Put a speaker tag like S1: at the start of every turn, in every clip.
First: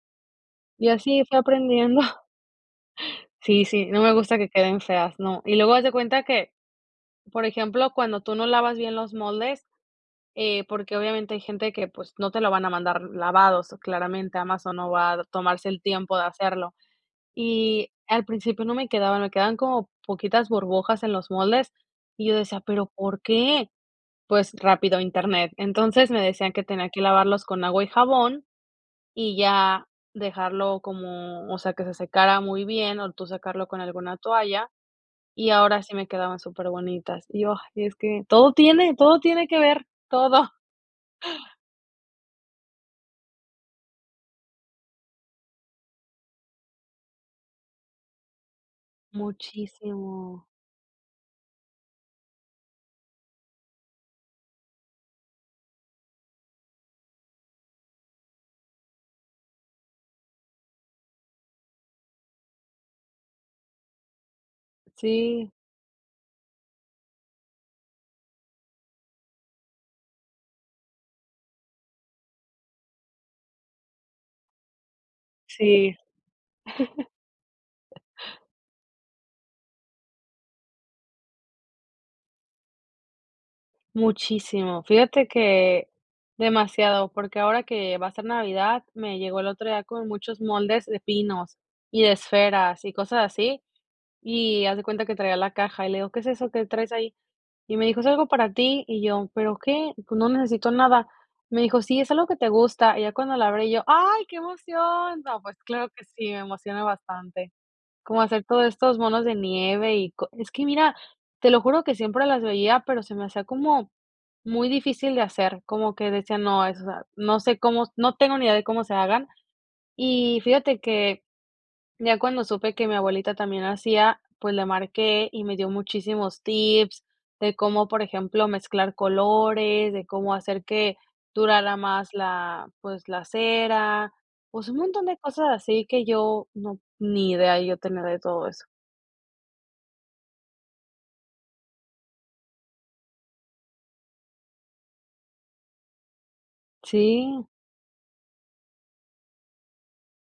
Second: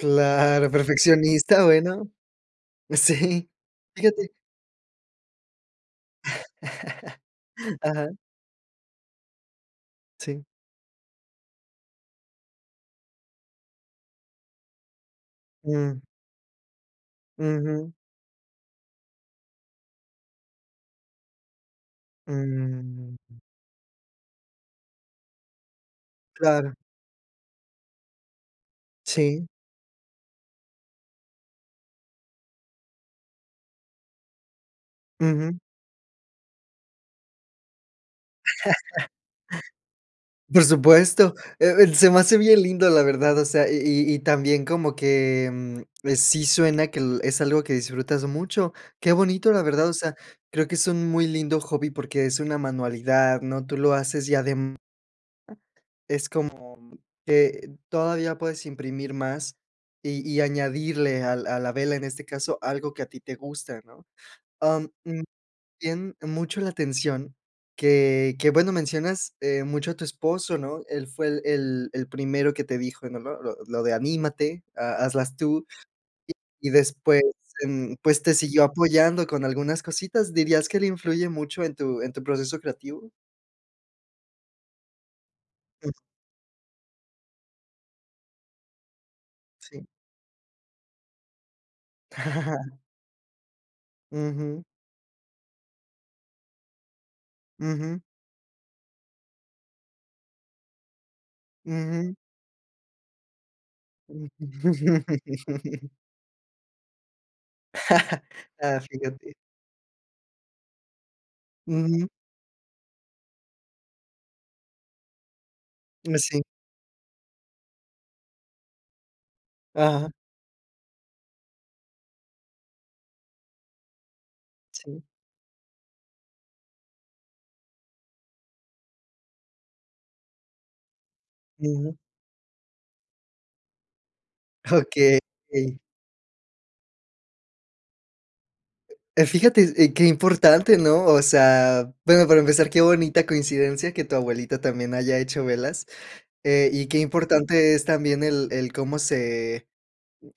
S1: Claro,
S2: Y así fui
S1: perfeccionista,
S2: aprendiendo.
S1: bueno. Sí.
S2: Sí, sí, no me
S1: Fíjate.
S2: gusta que queden feas, no. Y luego haz de cuenta que, por ejemplo,
S1: Ajá.
S2: cuando tú no lavas bien los moldes,
S1: Sí.
S2: eh, porque obviamente hay gente que, pues, no te la van a mandar lavados claramente, Amazon no va tomarse el
S1: Mm.
S2: tiempo de hacerlo. Y
S1: Ujú.
S2: al principio no me quedaba, me quedaban como poquitas burbujas en los moldes y yo decía: "Pero ¿por
S1: Mm.
S2: qué?" Pues rápido, Internet. Entonces me decían que
S1: Claro.
S2: tenía que lavarlos con agua y jabón y
S1: Sí.
S2: ya dejarlo como, o sea, que se secara muy bien o tú secarlo con alguna toalla, y
S1: Ujú.
S2: ahora sí me quedaban superbonitas. Y yo: "Es que, todo tiene todo tiene que ver, todo".
S1: Por supuesto. Eh eh, se me hace bien lindo, la verdad, o sea, y y y también como que, em, eh, sí suena que l es algo que disfrutas mucho. ¡Qué bonito! La verdad, o sea,
S2: Muchísimo.
S1: creo que es un muy lindo hobby porque es una manualidad, ¿no? Tú lo haces y adem es como que todavía puedes imprimir más y y añadirle al a la vela, en este caso, algo que a ti te gusta, ¿no? Am, mm,
S2: Sí.
S1: bien mucho la atención que que, bueno, mencionas, eh, mucho a tu esposo, ¿no? Él fue el el el primero que te dijo, ¿no? Lo lo lo de "anímate", "ha hazlas tú"
S2: Sí.
S1: y después, em, pues te siguió apoyando con algunas cositas. ¿Dirías que él influye mucho en tu en tu proceso creativo?
S2: Muchísimo. Fíjate que demasiado, porque ahora que va a ser Navidad, me llegó el otro día
S1: Sí.
S2: como muchos moldes de pinos y de esferas y cosas así,
S1: Ujú.
S2: y haz de cuenta que traía la caja y le digo: "¿Qué es eso que traes ahí?". Y me
S1: Ujú.
S2: dijo: "Es algo para ti". Y yo: "¿Pero qué? Pues no necesito nada". Me dijo: "Sí, es
S1: Ujú.
S2: algo que te gusta" y ya cuando la abrí yo: "Ay, ¡qué emoción!". No, pues claro que sí, me emociona bastante, como hacer todos
S1: Ah,
S2: estos monos de
S1: fíjate.
S2: nieve y co es que mira, te lo juro que
S1: Ujú.
S2: siempre las veía, pero se me hacía como muy difícil de hacer, como que
S1: Mm, eh,
S2: decía:
S1: sí.
S2: "No, o sea no sé cómo no tengo ni idea de cómo se hagan".
S1: Ajá.
S2: Y fíjate que ya cuando supe que mi abuelita también hacía, pues le
S1: Sí.
S2: marqué y me dio muchísimos tips de cómo, por ejemplo, mezclar colores, de cómo hacer que durara
S1: Ujú.
S2: más la pues la cera, pues un montón de
S1: Okey.
S2: cosas así que yo no ni idea yo tenía de todo eso.
S1: Eh, fíjate, eh, qué importante, ¿no? O sea, bueno, para empezar, qué bonita coincidencia que tu abuelita también haya hecho velas. Eh, y qué
S2: Sí.
S1: importante es también el el cómo se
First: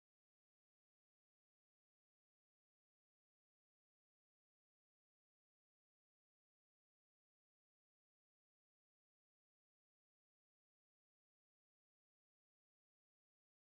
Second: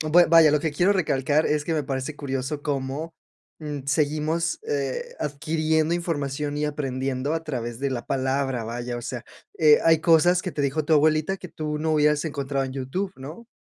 S1: bue vaya, lo que quiero recalcar es que me parece curioso cómo, mm, seguimos, eh, adquiriendo información y aprendiendo a través de la palabra, vaya, o sea. Eh, hay cosas que te dijo tu abuelita que tú no hubieras encontrado en YouTube, ¿no?